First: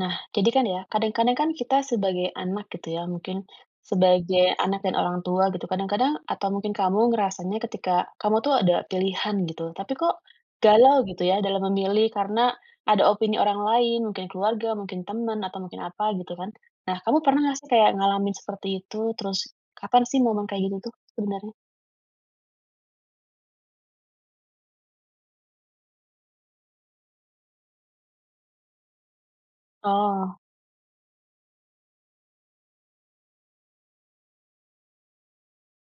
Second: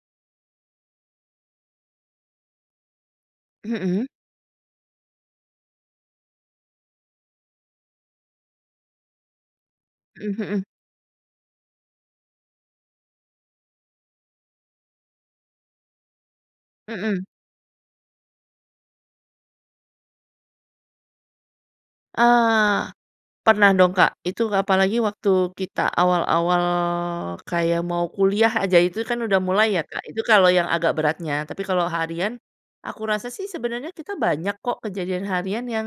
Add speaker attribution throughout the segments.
Speaker 1: Nah, jadi kan ya, kadang-kadang kan kita sebagai anak gitu ya, mungkin
Speaker 2: Mhm.
Speaker 1: sebagai anak dan orang tua gitu kadang-kadang atau mungkin kamu ngerasanya ketika kamu tuh ada pilihan gitu. Tapi kok,
Speaker 2: Mhm mhm.
Speaker 1: galau gitu ya dalam memilih, karena ada opini orang lain, mungkin keluarga, mungkin teman, atau mungkin apa gitu kan. Nah, kamu
Speaker 2: Mhm.
Speaker 1: pernah gak sih, kayak ngalamin seperti itu? Terus kapan sih momen kayak gini tuh, sebenarnya?
Speaker 2: Eee. Pernah dong, Kak, itu apalagi waktu kita awal-awal, kayak mau kuliah aja itu kan udah mulai ya, Kak, itu
Speaker 1: Oh.
Speaker 2: kalau yang agak beratnya, tapi kalau harian. Aku rasa sih sebenarnya kita banyak kok kejadian harian yang,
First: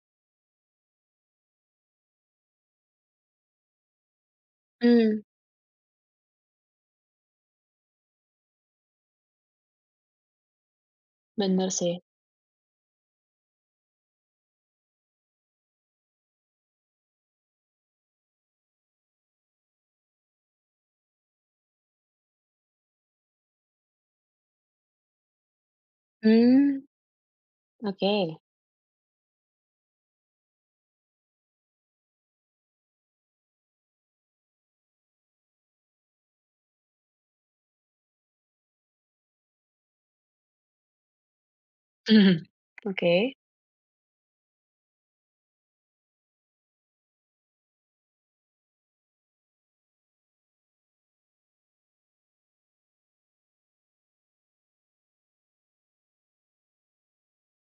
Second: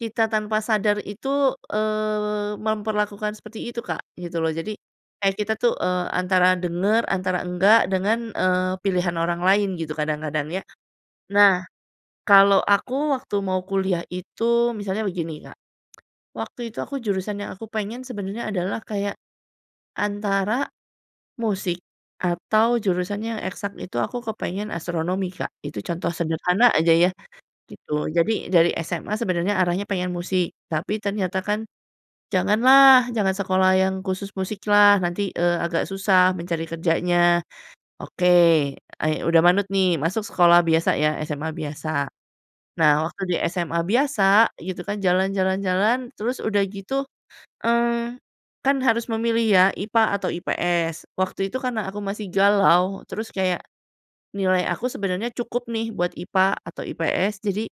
Speaker 2: kita tanpa sadar itu, eee, memperlakukan seperti itu Kak gitu loh, jadi
Speaker 1: Mmm.
Speaker 2: kayak kita tuh, eee, antara dengar antara enggak, eee, dengan, eee, pilihan orang lain gitu kadang-kadang ya. Nah,
Speaker 1: Benar sih.
Speaker 2: kalau aku waktu mau kuliah itu, misalnya begini Kak, waktu itu aku jurusan yang aku pengen sebenarnya adalah kayak, antara musik, atau jurusan yang eksak itu aku kepengen astronomi Kak, itu contoh sederhana
Speaker 1: Mmm.
Speaker 2: aja ya, gitu.
Speaker 1: Oke.
Speaker 2: Jadi, dari SMA sebenarnya arahnya pengen musik, tapi ternyata kan, "Jangan lah, jangan sekolah yang khusus musik lah, nanti, eee, agak susah mencari kerjanya." Oke, e udah manut nih, masuk sekolah biasa ya SMA biasa.
Speaker 1: Mhm.
Speaker 2: Nah, waktu
Speaker 1: Oke.
Speaker 2: di SMA biasa gitu kan, jalan jalan jalan, terus udah gitu, mmm, kan harus memilih ya IPA atau IPS, waktu itu karena aku masih galau, terus kayak nilai aku sebenarnya cukup nih buat IPA, atau IPS. Jadi,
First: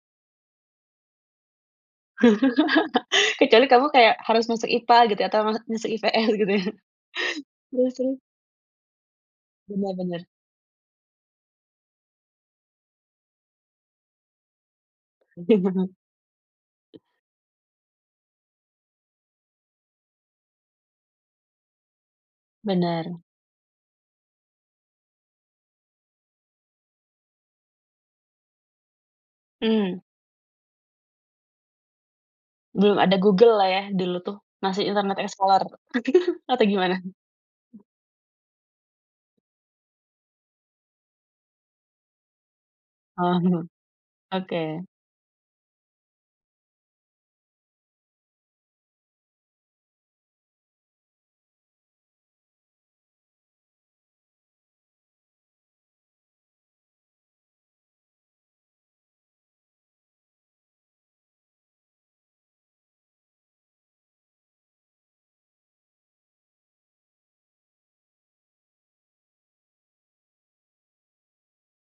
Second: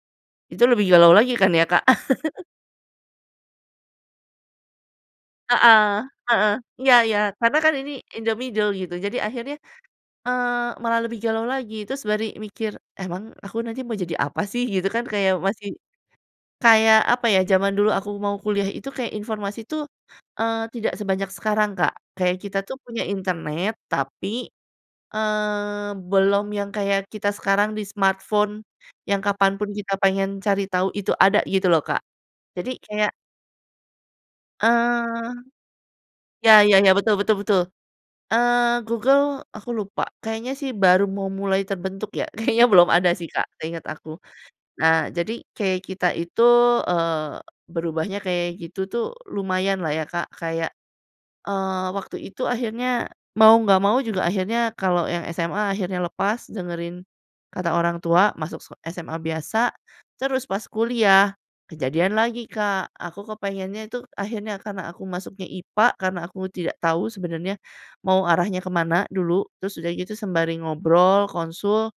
Speaker 2: itu lebih galau lagi kan ya, Kak?
Speaker 1: Kecuali kamu kayak, harus masuk IPA gitu atau mas masuk
Speaker 2: Heeh
Speaker 1: IPS
Speaker 2: heeh.
Speaker 1: gitu ya?
Speaker 2: Iya iya karena kan ini,
Speaker 1: Terus terus.
Speaker 2: in the middle gitu jadi akhirnya,
Speaker 1: Benar Benar.
Speaker 2: eee, malah lebih galau lagi terus baru mikir, emang aku nanti mau jadi apa sih? Gitu kan kayak masih, kayak, apa ya, jaman dulu aku mau kuliah itu, kayak informasi tuh, eee, tidak sebanyak sekarang Kak, kayak kita tuh punya
Speaker 1: Benar.
Speaker 2: internet tapi, eee, belum yang kayak kita sekarang di smartphone, yang kapan pun kita
Speaker 1: Mmm.
Speaker 2: pengen cari tahu itu ada gitu loh Kak. Jadi
Speaker 1: Belum
Speaker 2: kayak
Speaker 1: ada Google lah ya dulu tuh, masih Internet
Speaker 2: eee.
Speaker 1: Explorer,
Speaker 2: Ya
Speaker 1: atau
Speaker 2: ya ya,
Speaker 1: gimana?
Speaker 2: betul betul betul, eee, Google, aku lupa, kayaknya sih baru mau mulai terbentuk ya, kayaknya belum ada sih
Speaker 1: Oh.
Speaker 2: Kak seingat aku.
Speaker 1: Oke.
Speaker 2: Nah, jadi kayak kita itu, eee, berubahnya kayak gitu tuh, lumayan lah ya Kak, kayak, eee, waktu itu akhirnya mau gak mau juga akhirnya kalau yang SMA akhirnya lepas dengerin kata orang tua, masuk se SMA biasa terus pas kuliah, kejadian lagi Kak, aku kepengennya tuh akhirnya karena aku masuknya IPA, karena aku tidak tahu sebenernya, mau arahnya kemana dulu, terus udah gitu sembari ngobrol, konsul,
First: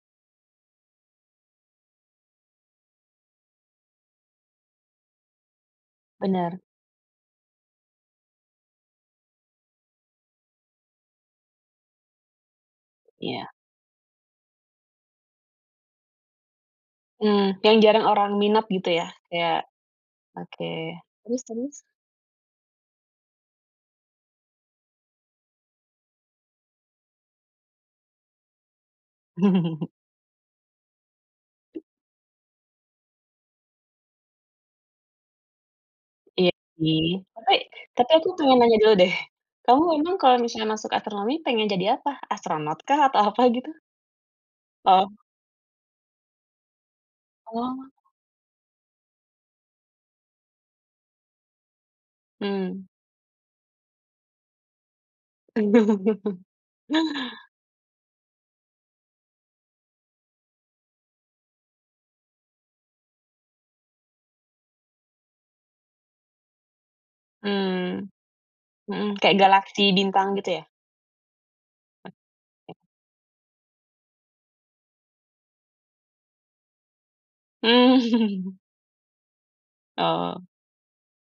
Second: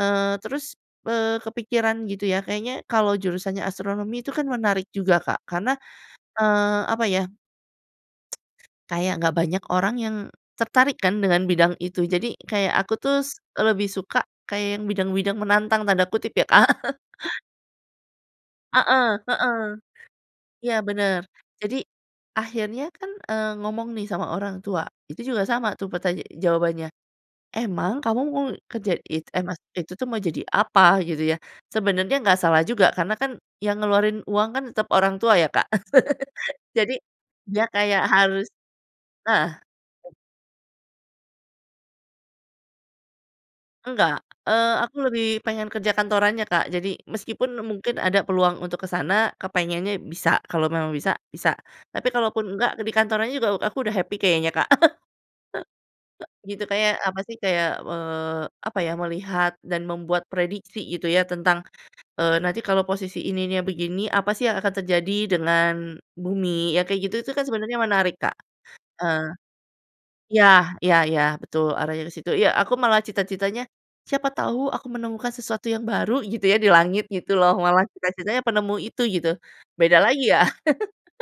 Speaker 2: eee, terus, eee, kepikiran gitu ya, kayaknya kalau jurusannya astronomi itu kan menarik juga Kak, karena,
Speaker 1: Benar.
Speaker 2: eee, apa ya, kayak gak banyak orang yang tertarik kan dengan bidang itu, jadi kayak aku tuh s
Speaker 1: Iya.
Speaker 2: lebih suka kayak yang bidang-bidang "menantang" tanda kutip ya Kak.
Speaker 1: Mmm, yang jarang orang minat gitu
Speaker 2: Heeh
Speaker 1: ya?
Speaker 2: heeh.
Speaker 1: Kayak oke,
Speaker 2: Iya benar,
Speaker 1: terus terus.
Speaker 2: jadi akhirnya kan, eee, ngomong nih sama orang tua, itu juga sama tuh pertanya jawabannya, "Emang kamu mau kerja it eee, ma itu tuh mau jadi apa?" Gitu ya, sebenernya gak salah juga karena kan, yang ngeluarin uang kan tetap orang tua ya Kak,
Speaker 1: Iya
Speaker 2: jadi,
Speaker 1: sih, tapi
Speaker 2: dia kayak
Speaker 1: tapi aku
Speaker 2: harus
Speaker 1: pengen nanya dulu deh.
Speaker 2: nah.
Speaker 1: Kamu emang kalau misalnya masuk astronomi pengen jadi apa? Astronot kah atau apa gitu?
Speaker 2: Engga, eee, aku
Speaker 1: Oh.
Speaker 2: lebih pengen kerja kantorannya Kak, jadi meskipun
Speaker 1: Oh.
Speaker 2: mungkin ada peluang untuk ke sana, kepengennya bisa, kalau memang bisa, bisa, tapi kalau pun enggak
Speaker 1: Mmm.
Speaker 2: ke di kantorannya juga aku udah happy kayaknya Kak. Gitu kayak, apa sih kayak, eee, apa ya, melihat dan membuat prediksi gitu ya, tentang, eee, nanti kalau posisi ininya begini, apa sih yang akan terjadi dengan bumi? Yang kayak gitu itu kan sebenernya
Speaker 1: Mmm.
Speaker 2: menarik, Kak
Speaker 1: Mhm,
Speaker 2: heeh.
Speaker 1: kayak galaksi bintang
Speaker 2: Iya
Speaker 1: gitu ya?
Speaker 2: iya iya betul, arahnya ke situ, iya aku malah cita-citanya, siapa tahu aku menemukan sesuatu yang baru gitu ya di langit, gitu loh malah cita-citanya
Speaker 1: Mmm.
Speaker 2: penemu itu gitu. Beda lagi
Speaker 1: Oh.
Speaker 2: ya,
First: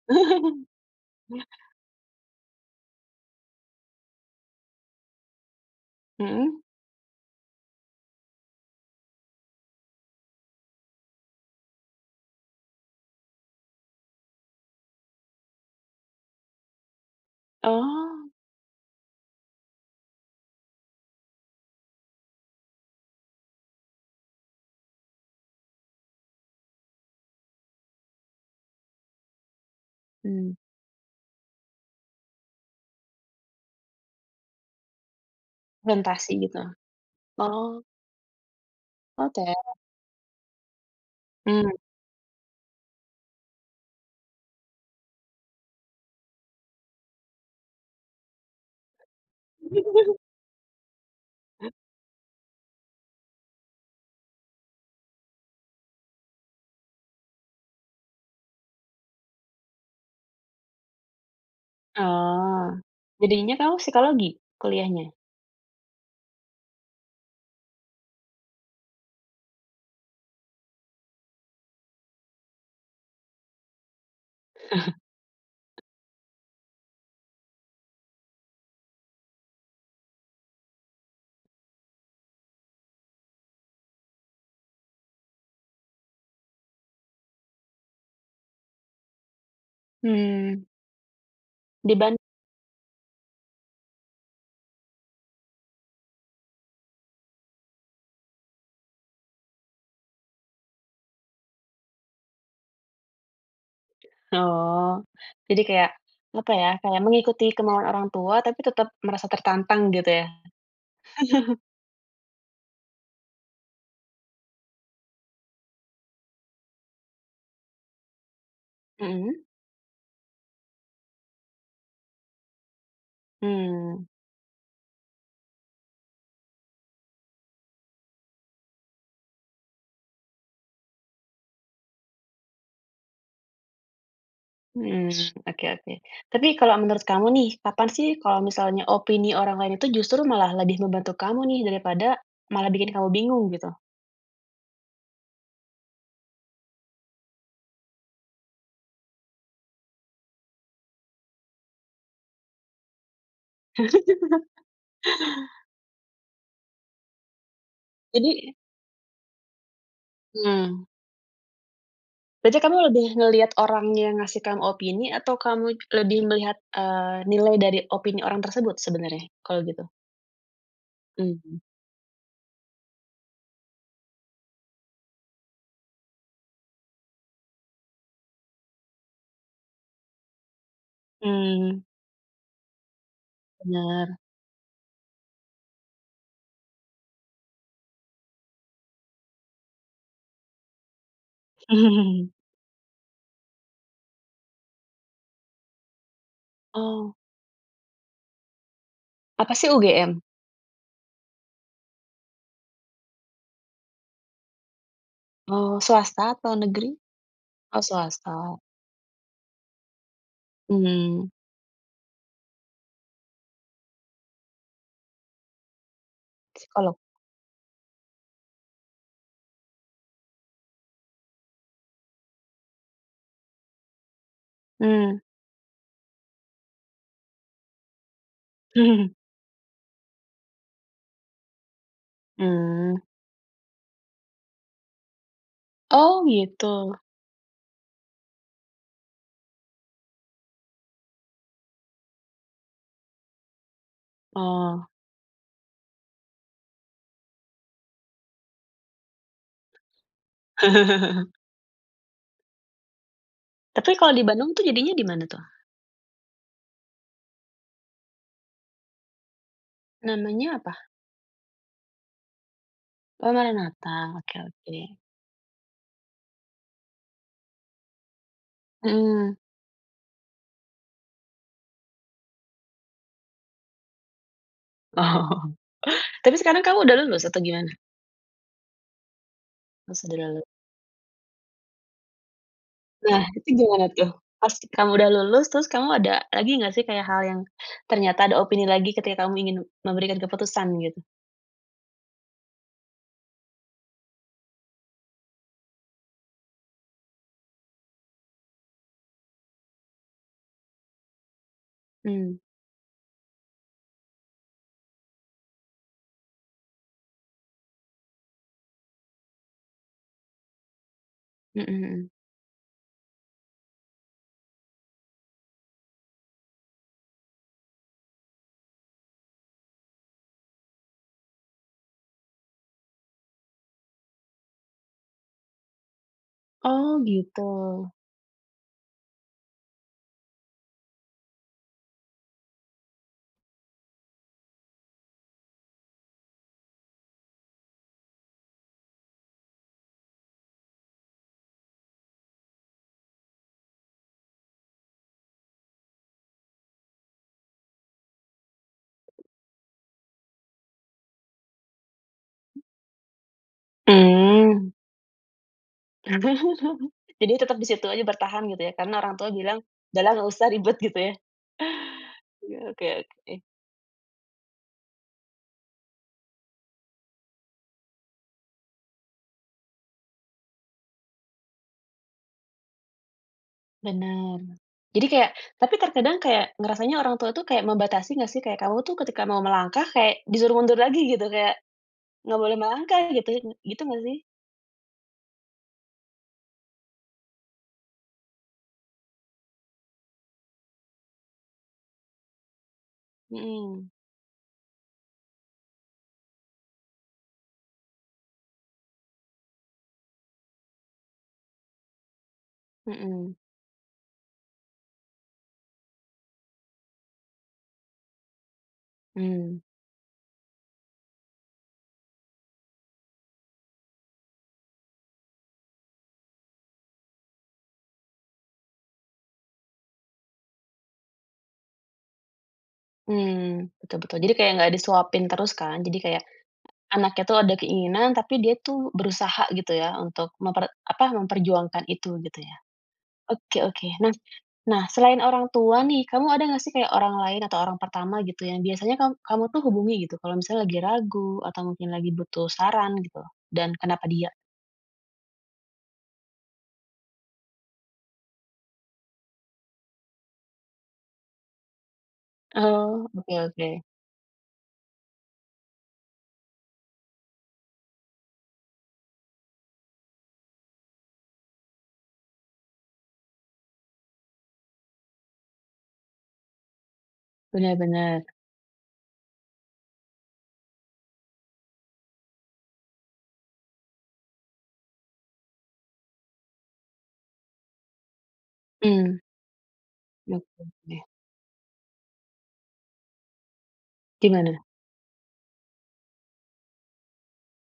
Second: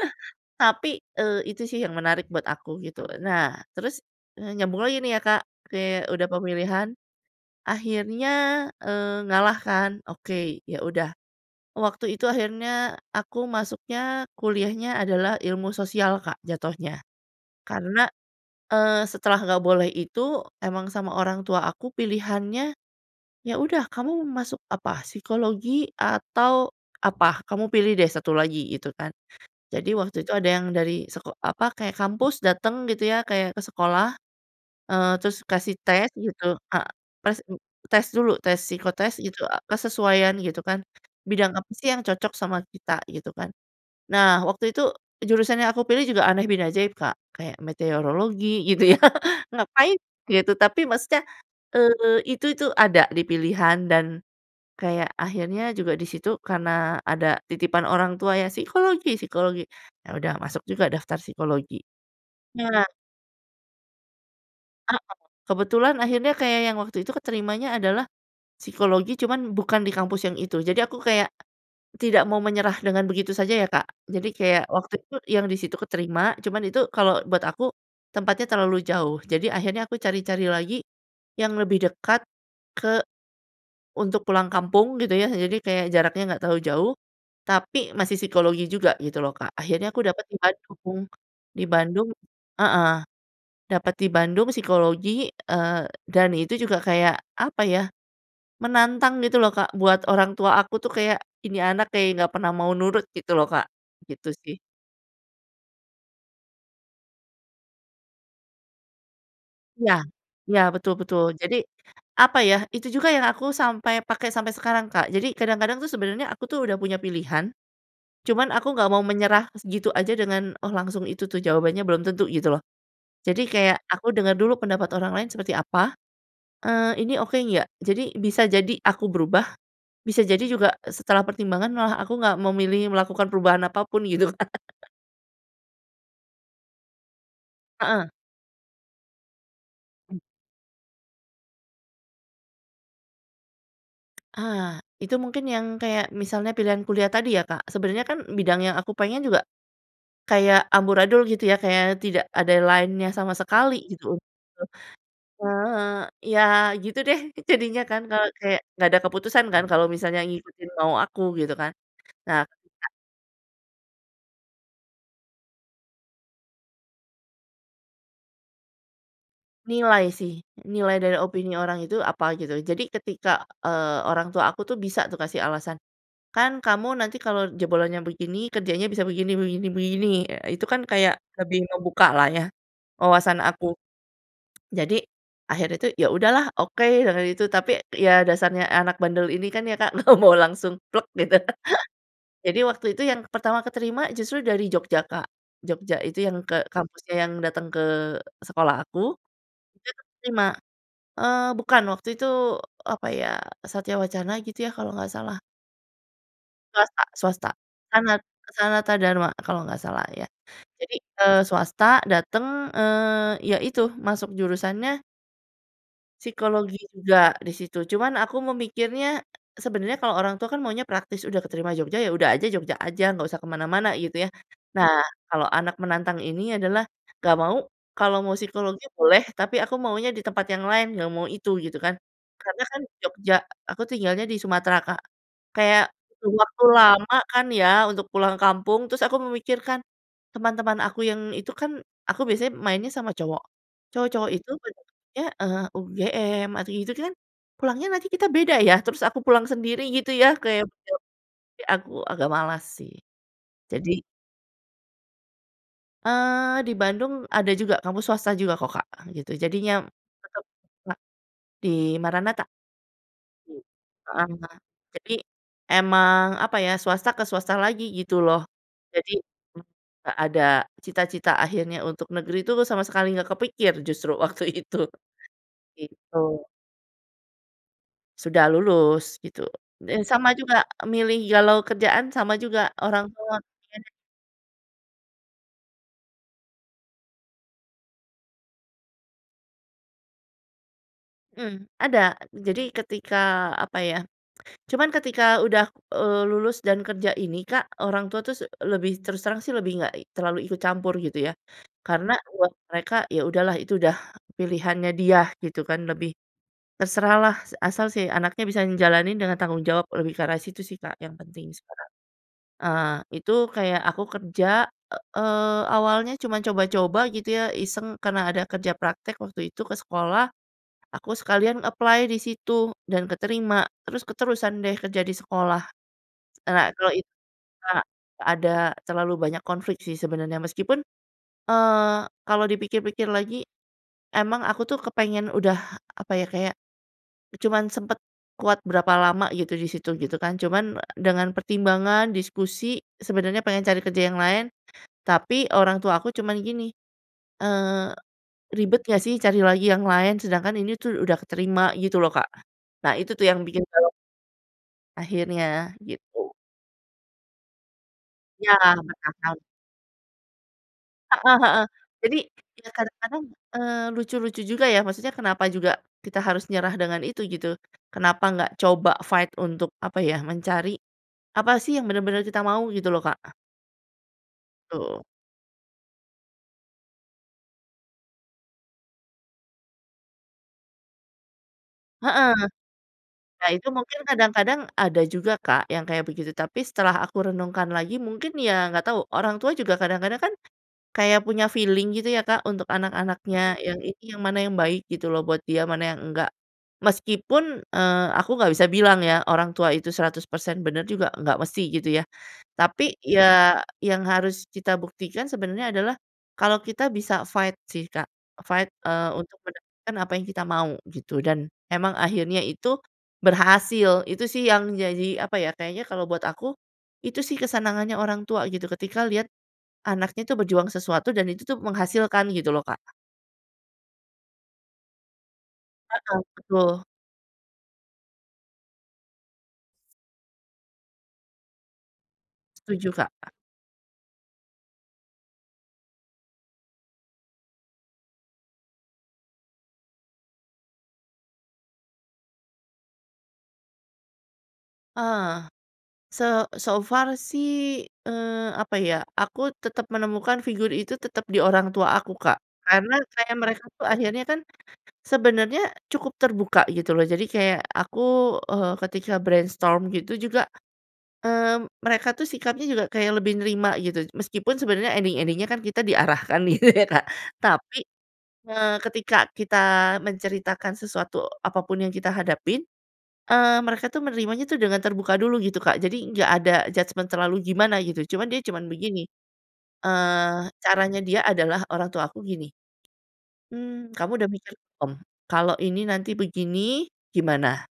Speaker 2: tapi, eee, itu sih yang menarik buat aku gitu. Nah, terus, eee, nyambung lagi nih ya Kak, oke udah
Speaker 1: Mhm.
Speaker 2: pemilihan, akhirnya, eee ngalah kan, oke ya udah, waktu itu akhirnya aku masuknya kuliahnya adalah ilmu sosial, Kak jatuhnya, karena,
Speaker 1: Oh.
Speaker 2: eee, setelah gak boleh itu, emang sama orang tua aku pilihannya, "Ya udah kamu mau masuk apa? Psikologi, atau apa? Kamu pilih deh 1 lagi," gitu kan. Jadi waktu itu ada
Speaker 1: Hmm.
Speaker 2: yang dari seko apa kayak kampus datang gitu ya, kayak ke sekolah, eee, terus kasih tes
Speaker 1: Presentasi
Speaker 2: gitu,
Speaker 1: gitu?
Speaker 2: eee, tes
Speaker 1: Oh.
Speaker 2: tes dulu tes psikotes gitu,
Speaker 1: Oke.
Speaker 2: kesesuaian gitu kan, bidang apa
Speaker 1: Mmm.
Speaker 2: sih yang cocok sama kita, gitu kan. Nah, waktu itu, jurusan yang aku pilih juga aneh bin ajaib Kak, kayak metereologi gitu ya, ngapain gitu, tapi maksudnya, eee, itu itu ada di pilihan dan kayak akhirnya juga di situ karena ada titipan orang tua ya, psikologi psikologi, ya udah aku masuk juga daftar psikologi.
Speaker 1: Oh.
Speaker 2: Nah
Speaker 1: Jadinya kamu psikologi,
Speaker 2: Heeh.
Speaker 1: kuliahnya?
Speaker 2: Kebetulan akhirnya kayak yang waktu itu keterimanya adalah, psikologi cuman bukan di kampus yang itu, jadi aku kayak tidak mau menyerah dengan begitu saja ya Kak, jadi kayak, waktu itu yang di situ keterima, cuman itu kalau buat aku tempatnya terlalu jauh, jadi akhirnya aku cari-cari lagi, yang lebih dekat ke. Untuk pulang kampung gitu ya, jadi kayak jaraknya gak terlalu jauh, tapi masih psikologi juga gitu loh Kak, akhirnya aku dapet di
Speaker 1: Mmm.
Speaker 2: Bandung, di
Speaker 1: Di
Speaker 2: Bandung
Speaker 1: ban
Speaker 2: heeh, dapat di Bandung psikologi, eee, dan itu juga kayak apa ya, menantang gitu loh Kak buat orang tua aku tuh, kayak, "Ini anak kayak gak pernah mau nurut" gitu loh Kak, gitu sih.
Speaker 1: Oh. Jadi kayak, apa ya, kayak mengikuti kemauan orang tua tapi tetap merasa tertantang,
Speaker 2: Iya.
Speaker 1: gitu ya?
Speaker 2: Iya betul betul, jadi, apa ya, itu juga yang aku sampai pakai sampai sekarang, Kak. Jadi, kadang-kadang tuh sebenernya aku tuh udah punya pilihan. Cuman aku gak mau
Speaker 1: Mhm.
Speaker 2: menyerah gitu aja dengan, "Oh langsung itu tuh jawabannya," belum tentu gitu loh. Jadi kayak
Speaker 1: Mmm.
Speaker 2: aku dengar dulu pendapat orang lain seperti apa, eee, "Ini oke nggak?" Jadi bisa jadi, aku berubah, bisa jadi juga setelah pertimbangan malah aku gak memilih melakukan perubahan apapun, gitu Kak.
Speaker 1: Mhm, oke oke. Tapi, kalau menurut kamu nih, kapan sih
Speaker 2: Heeh.
Speaker 1: kalau misalnya opini orang lain itu
Speaker 2: Mmm.
Speaker 1: justru malah lebih membantu kamu nih daripada malah bikin kamu bingung gitu?
Speaker 2: Ah. Itu mungkin yang kayak, misalnya pilihan kuliah tadi ya Kak, sebenarnya kan bidang yang aku pengen juga. Kayak amburadul gitu ya, kayak tidak ada line-nya sama sekali, gitu. Eee, ya gitu deh, jadinya kan kalau
Speaker 1: Jadi?
Speaker 2: kayak gak ada keputusan kan kalau misalnya ngikutin
Speaker 1: Mmm.
Speaker 2: mau aku, gitu kan. Nah,
Speaker 1: Berarti
Speaker 2: tapi
Speaker 1: kamu
Speaker 2: Kak.
Speaker 1: lebih ngeliat orang yang ngasih kamu opini atau kamu it lebih melihat, eee, nilai dari opini orang tersebut sebenarnya, kalau gitu?
Speaker 2: Nilai sih. Nilai dari opini
Speaker 1: Mhm.
Speaker 2: orang itu apa gitu, jadi ketika, eee, orang tuh aku tuh bisa tuh aku kasih alasan. "Kan kamu nanti kalau jebolannya begini, kerjanya bisa begini begini begini." Eee, itu kan kayak lebih
Speaker 1: Mmm.
Speaker 2: ngebuka lah ya wawasan aku.
Speaker 1: Benar.
Speaker 2: Jadi, akhirnya tuh "Ya udahlah, oke." katanya gitu, tapi, ya dasarnya anak bandel ini kan ya Kak, nggak mau langsung plek gitu. Jadi waktu itu yang pertama keterima justru dari Jogja Kak, Jogja itu yang ke kampusnya
Speaker 1: Oh.
Speaker 2: yang datang ke sekolah aku.
Speaker 1: Apa sih,
Speaker 2: Itu
Speaker 1: UGM?
Speaker 2: keterima, eee, bukan waktu itu, apa ya, Satya Wacana gitu ya, kalau ga salah.
Speaker 1: Oh, swasta atau negeri?
Speaker 2: Swasta swasta.
Speaker 1: Oh,
Speaker 2: Sanat
Speaker 1: swasta.
Speaker 2: Sanata Dharma kalau ga salah ya. Jadi,
Speaker 1: Mmm.
Speaker 2: eee, swasta datang, eee, ya itu masuk jurusannya psikologi
Speaker 1: Psikolog.
Speaker 2: juga di situ, cuman aku memikirnya, sebenernya kalau orang tua kan maunya praktis, udah keterima Jogja, ya udah aja Jogja aja, gak usah ke mana-mana gitu ya. Nah,
Speaker 1: Mmm.
Speaker 2: kalau anak menantang ini adalah, "Gak mau, kalau mau psikologi boleh, tapi aku maunya di tempat yang lain, gak mau itu," gitu kan. Karena kan
Speaker 1: Mmm.
Speaker 2: Jogja, aku tinggalnya di Sumatera Kak, kayak
Speaker 1: Oh,
Speaker 2: butuh waktu
Speaker 1: gitu?
Speaker 2: lama kan ya untuk pulang kampung, terus aku memikirkan, teman-teman aku yang itu kan, aku biasanya mainnya sama cowok, cowok-cowok itu
Speaker 1: Oh.
Speaker 2: banyaknya, eee, UGM, atau gitu kan, pulangnya nanti kita beda ya, terus aku pulang sendiri gitu ya, kayak [unintelligible] aku agak malas sih.
Speaker 1: Tapi
Speaker 2: Jadi
Speaker 1: kalau di Bandung tuh, jadinya dimana tuh?
Speaker 2: Eee, di Bandung ada juga, kampus swasta juga kok Kak, gitu, jadinya tetep
Speaker 1: Namanya apa?
Speaker 2: Kak. Di Maranatha.
Speaker 1: Oh
Speaker 2: Mmm.
Speaker 1: Maranatha,
Speaker 2: Heeh
Speaker 1: oke
Speaker 2: heeh.
Speaker 1: oke.
Speaker 2: Jadi, emang apa ya, swasta ke swasta lagi gitu loh. Jadi,
Speaker 1: Mmm.
Speaker 2: gak ada cita-cita akhirnya untuk negeri tuh sama sekali gak kepikir justru waktu itu.
Speaker 1: Oh.
Speaker 2: Gitu.
Speaker 1: Tapi sekarang kamu udah lulus? Atau gimana?
Speaker 2: Sudah lulus gitu,
Speaker 1: Oh
Speaker 2: eee,
Speaker 1: sudah
Speaker 2: sama
Speaker 1: lulu
Speaker 2: juga, milih galau kerjaan sama juga orang
Speaker 1: Nah
Speaker 2: tua.
Speaker 1: itu gimana
Speaker 2: Iya.
Speaker 1: tuh? Pas kamu udah lulus terus kamu ada lagi gak sih, kayak hal yang ternyata ada opini lagi ketika kamu ingin memberikan keputusan gitu?
Speaker 2: Mmm. Ada, jadi ketika, apa ya, cuman ketika udah, eee, lulus dan kerja ini Kak, orang tua tuh s lebih, terus terang sih lebih gak terlalu ikut campur gitu ya. Karena,
Speaker 1: Mmm.
Speaker 2: buat mereka, ya udahlah itu udah pilihannya dia gitu kan, lebih terserah lah, sa asal si anaknya bisa ngejalanin dengan tanggung jawab, lebih ke arah situ sih, Kak, yang penting
Speaker 1: Mhm
Speaker 2: sekarang.
Speaker 1: mhm.
Speaker 2: Heeh, Itu kayak aku kerja, eee, awalnya cuman coba-coba gitu ya, iseng, karena ada kerja praktek waktu itu ke sekolah, aku sekalian apply di situ dan keterima, terus keterusan deh kerja di sekolah. Eee, nah, kalau
Speaker 1: Oh,
Speaker 2: it
Speaker 1: gitu?
Speaker 2: a gak ada terlalu banyak konflik sih sebenarnya, meskipun, eee, kalau dipikir-pikir lagi, emang aku tuh kepengen udah apa ya, kayak, cuman sempat kuat berapa lama gitu di situ, gitu kan, cuman dengan pertimbangan, diskusi, sebenarnya pengen cari kerja yang lain. Tapi orang tua aku, cuman gini, eee, "Ribet gak sih cari lagi yang lain? Sedangkan ini tuh udah kerima." Gitu loh Kak. Nah, itu tuh yang bikin gawat.
Speaker 1: Mmm.
Speaker 2: Akhirnya, gitu.
Speaker 1: Jadinya tetap di situ aja bertahan
Speaker 2: Iya,
Speaker 1: gitu ya, karena orang tua
Speaker 2: bertahan.
Speaker 1: bilang, "Udah lah gak usah ribet." Gitu ya?
Speaker 2: Heeh heeh. Jadi,
Speaker 1: Ya
Speaker 2: ya
Speaker 1: oke
Speaker 2: kadang-kadang,
Speaker 1: oke.
Speaker 2: eee, lucu-lucu juga ya, maksudnya kenapa juga kita harus nyerah dengan itu? Gitu. Kenapa ga coba fight untuk, apa ya, mencari. Apa sih yang benar-benar kita mau? Gitu loh, Kak.
Speaker 1: Benar.
Speaker 2: Betul.
Speaker 1: Jadi kayak tapi terkadang kayak, ngerasanya orang tua tuh, kayak membatasi gak sih? Kayak kamu tuh ketika mau melangkah, kayak disuruh mundur lagi gitu, kayak,
Speaker 2: Heeh.
Speaker 1: gak boleh melangkah gitu ya?
Speaker 2: Nah, itu
Speaker 1: Gitu
Speaker 2: mungkin
Speaker 1: gak sih?
Speaker 2: kadang-kadang, ada juga Kak, yang kayak begitu. Tapi, setelah aku renungkan lagi, mungkin ya ga tau, orang tua juga kadang-kadang kan. Kayak punya feeling gitu ya Kak, untuk anak-anaknya, yang
Speaker 1: Mhm.
Speaker 2: ini, yang mana yang baik gitu loh buat dia, mana yang enggak. Meskipun, eee, aku gak bisa bilang ya, orang tua itu 100% benar juga ga mesti gitu ya. Tapi,
Speaker 1: Mhm.
Speaker 2: ya yang harus kita buktikan sebenarnya adalah kalau kita bisa fight sih Kak, fight, eee, untuk
Speaker 1: Mmm.
Speaker 2: mendapatkan apa yang kita mau, gitu, dan memang akhirnya itu berhasil, itu sih yang jadi apa ya, kayaknya kalau buat aku, itu sih kesenangannya orang tua gitu, ketika liat anaknya tuh berjuang sesuatu dan itu tuh menghasilkan gitu loh, Kak.
Speaker 1: Mmm, betul betul. Jadi kayak gak disuapin terus kan, jadi
Speaker 2: Heeh.
Speaker 1: kayak.
Speaker 2: Betul.
Speaker 1: Anaknya tuh ada keinginan, tapi dia tuh berusaha gitu ya, untuk memper apa, memperjuangkan itu, gitu ya?
Speaker 2: Setuju Kak.
Speaker 1: Oke oke. Nah nah, selain orang tua nih, kamu ada ga sih kayak orang lain, atau orang pertama gitu yang biasanya kam kamu tuh hubungi gitu, kalau misalnya lagi ragu atau mungkin lagi butuh saran gitu, dan kenapa dia?
Speaker 2: Eh. Se so far sih, eee, apa ya, aku tetap menemukan figur itu tetap di orang tua aku, Kak, karena
Speaker 1: Oh, oke
Speaker 2: kayak mereka
Speaker 1: oke.
Speaker 2: tuh akhirnya kan. Sebenarnya cukup terbuka gitu loh, jadi kayak aku, eee, ketika brainstorm gitu juga, eee, mereka tuh sikapnya juga kayak lebih nerima gitu, meskipun sebenarnya ending-ending-nya kan kita diarahkan nih, Kak.
Speaker 1: Benar
Speaker 2: Tapi,
Speaker 1: benar.
Speaker 2: eee, ketika kita menceritakan sesuatu apapun yang kita hadapin, eee, mereka tuh menerimanya tuh dengan terbuka dulu, gitu Kak, jadi gak ada judgement terlalu gimana gitu, cuman dia cuman begini,
Speaker 1: Mmm. Mhm.
Speaker 2: eee, caranya
Speaker 1: Ya.
Speaker 2: dia adalah orang tua aku gini, ...mmm, "Kamu udah
Speaker 1: Di mana?
Speaker 2: mikirin belum, kalau ini nanti begini, gimana?"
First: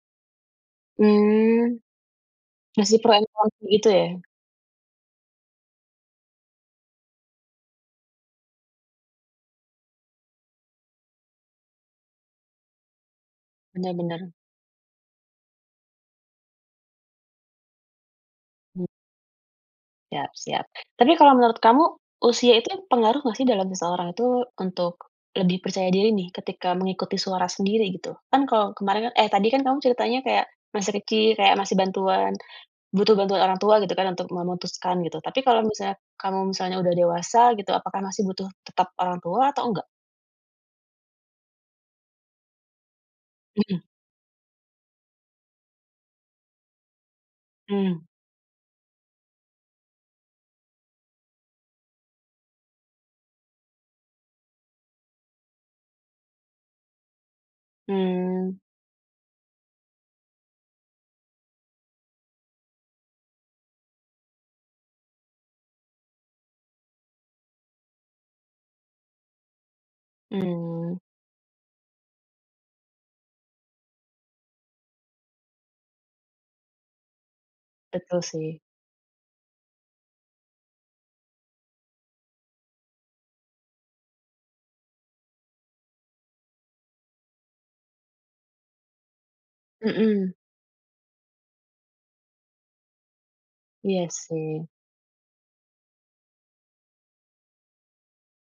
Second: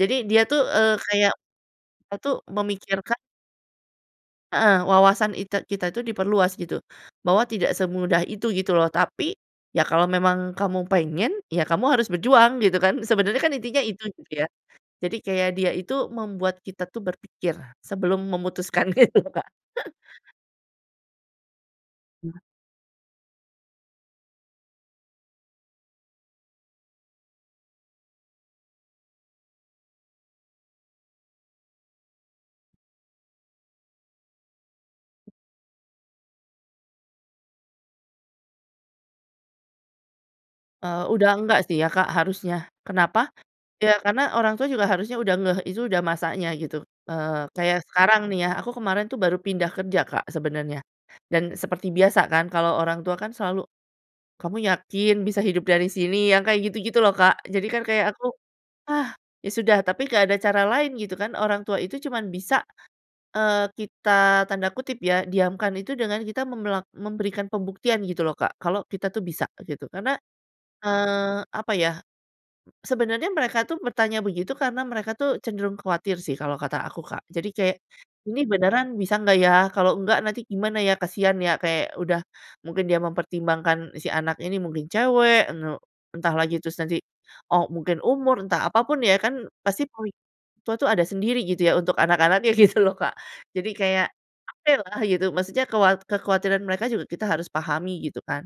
Speaker 2: Jadi, dia tuh, eee, kayak,
Speaker 1: Mmm.
Speaker 2: a tuh
Speaker 1: Ngasih pro
Speaker 2: memikirkan
Speaker 1: and con gitu ya?
Speaker 2: Heeh, wawasan ite kita tuh diperluas gitu. Bahwa tidak semudah itu gitu loh, tapi, "Ya kalau memang kamu pengen, ya kamu harus berjuang." Gitu kan, sebenernya kan intinya
Speaker 1: Benar
Speaker 2: itu,
Speaker 1: Benar.
Speaker 2: gitu ya. Jadi kayak dia itu membuat kita tuh berpikir sebelum
Speaker 1: Mmm.
Speaker 2: memutuskan, gitu, Kak.
Speaker 1: Siap siap. Tapi kalau menurut kamu,
Speaker 2: Iya.
Speaker 1: usia itu pengaruh gak sih dalam seseorang itu, untuk lebih percaya diri nih ketika mengikuti suara sendiri, gitu? Kan kalau kemaren eh tadi kan kamu ceritanya kayak, masih kecil, kayak masih bantuan. Butuh bantuan orang tua gitu kan, untuk memutuskan gitu, tapi kalau misalnya, kamu misalnya udah dewasa gitu, apakah masih butuh tetap orang tua, atau enggak?
Speaker 2: Eee, udah enggak sih ya Kak, harusnya. Kenapa?
Speaker 1: Mhm.
Speaker 2: Ya, karena orang tua juga harusnya udah ngeh itu udah masanya gitu, eee, kayak
Speaker 1: Mmm.
Speaker 2: sekarang nih ya, aku kemarin tuh baru pindah kerja Kak, sebenarnya, dan seperti biasa kan kalau orang tua kan selalu, "Kamu yakin bisa hidup dari sini?" Yang kayak gitu-gitu loh, Kak, jadi kan kayak aku.
Speaker 1: Mmm.
Speaker 2: "Ah, ya sudah." Tapi gak ada cara lain gitu kan, orang tua itu cuman bisa, eee, kita tanda kutip ya, "diamkan" itu dengan kita memelak memberikan pembuktian gitu loh Kak, kalau kita tuh bisa, gitu. Karena,
Speaker 1: Mmm.
Speaker 2: eee, apa ya, sebenarnya mereka tuh bertanya begitu karena mereka tuh cenderung khawatir sih kalau kata aku, Kak. Jadi kayak,
Speaker 1: Betul
Speaker 2: "Ini
Speaker 1: sih.
Speaker 2: beneran bisa gak ya? Kalau enggak nanti gimana ya? Kasian ya." Kayak udah, mungkin dia mempertimbangkan si anak ini mungkin cewek, ene entah lagi terus nanti, oh mungkin umur, entah apa pun ya kan, pasti pemikiran
Speaker 1: Mhm.
Speaker 2: orang tua tuh ada sendiri gitu ya, untuk anak-anaknya gitu loh Kak. Jadi kayak,
Speaker 1: Iya sih.
Speaker 2: oke lah, gitu, maksudnya kewat kekhawatiran mereka juga kita harus pahami gitu kan.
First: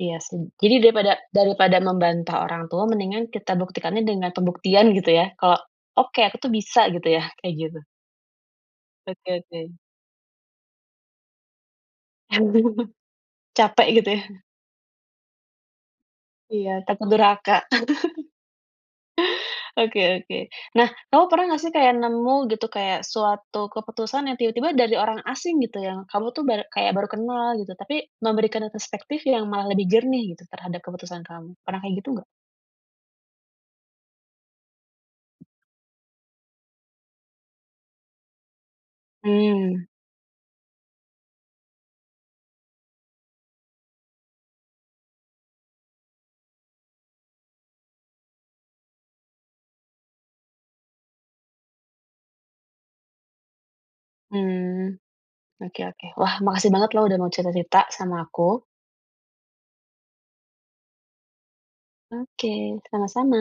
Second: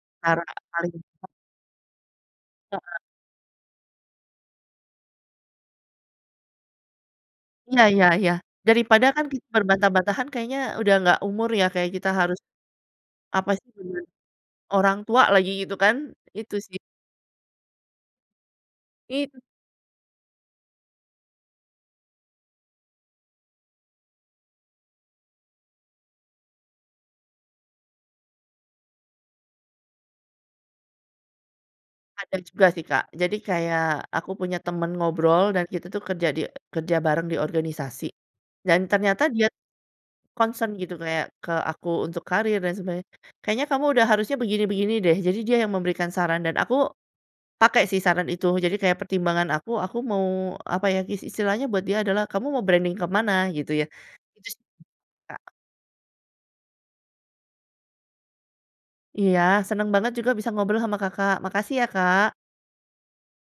Speaker 1: Iya sih.
Speaker 2: Cara
Speaker 1: Jadi
Speaker 2: paling
Speaker 1: daripada daripada membantah orang tua
Speaker 2: Heeh.
Speaker 1: mendingan kita buktikannya dengan pembuktian gitu ya? Kalau, "Oke, aku tuh bisa." Gitu ya, kayak gitu?
Speaker 2: Iya iya iya, daripada
Speaker 1: Oke
Speaker 2: kan pintar
Speaker 1: oke.
Speaker 2: bantah-bantahan kayaknya udah gak umur ya, kayak kita harus apa sih
Speaker 1: Capek
Speaker 2: guna
Speaker 1: gitu ya?
Speaker 2: [unintelligible] orang tua lagi gitu kan. Itu
Speaker 1: Iya,
Speaker 2: sih.
Speaker 1: takut durhaka.
Speaker 2: Iya.
Speaker 1: Oke oke. Nah, kamu pernah gak sih kayak, nemu gitu, kayak suatu keputusan yang tiba-tiba dari orang asing gitu, yang kamu tuh bar kayak baru kenal gitu, tapi memberikan perspektif yang malah lebih jernih gitu terhadap keputusan kamu, pernah kayak gitu ga?
Speaker 2: Ada juga sih Kak, jadi kayak, aku punya teman ngobrol dan kita tuh kerja di kerja bareng di organisasi, dan ternyata dia
Speaker 1: Mmm.
Speaker 2: concern gitu kayak, ke aku untuk karir dan sebagainya, "Kayaknya kamu udah harusnya begini-begini deh." Jadi dia yang memberikan saran dan aku, pakai sih saran itu, jadi kayak pertimbangan aku, aku mau, apa ya, is istilahnya buat dia adalah "Kamu mau branding ke mana?" Gitu ya. Itu sih
Speaker 1: Mmm.
Speaker 2: Kak.
Speaker 1: Oke oke, wah makasih banget loh udah mau cerita-cerita, sama aku.
Speaker 2: Iya, senang banget juga bisa ngobrol sama Kakak, makasih ya Kak.
Speaker 1: Oke, sama-sama.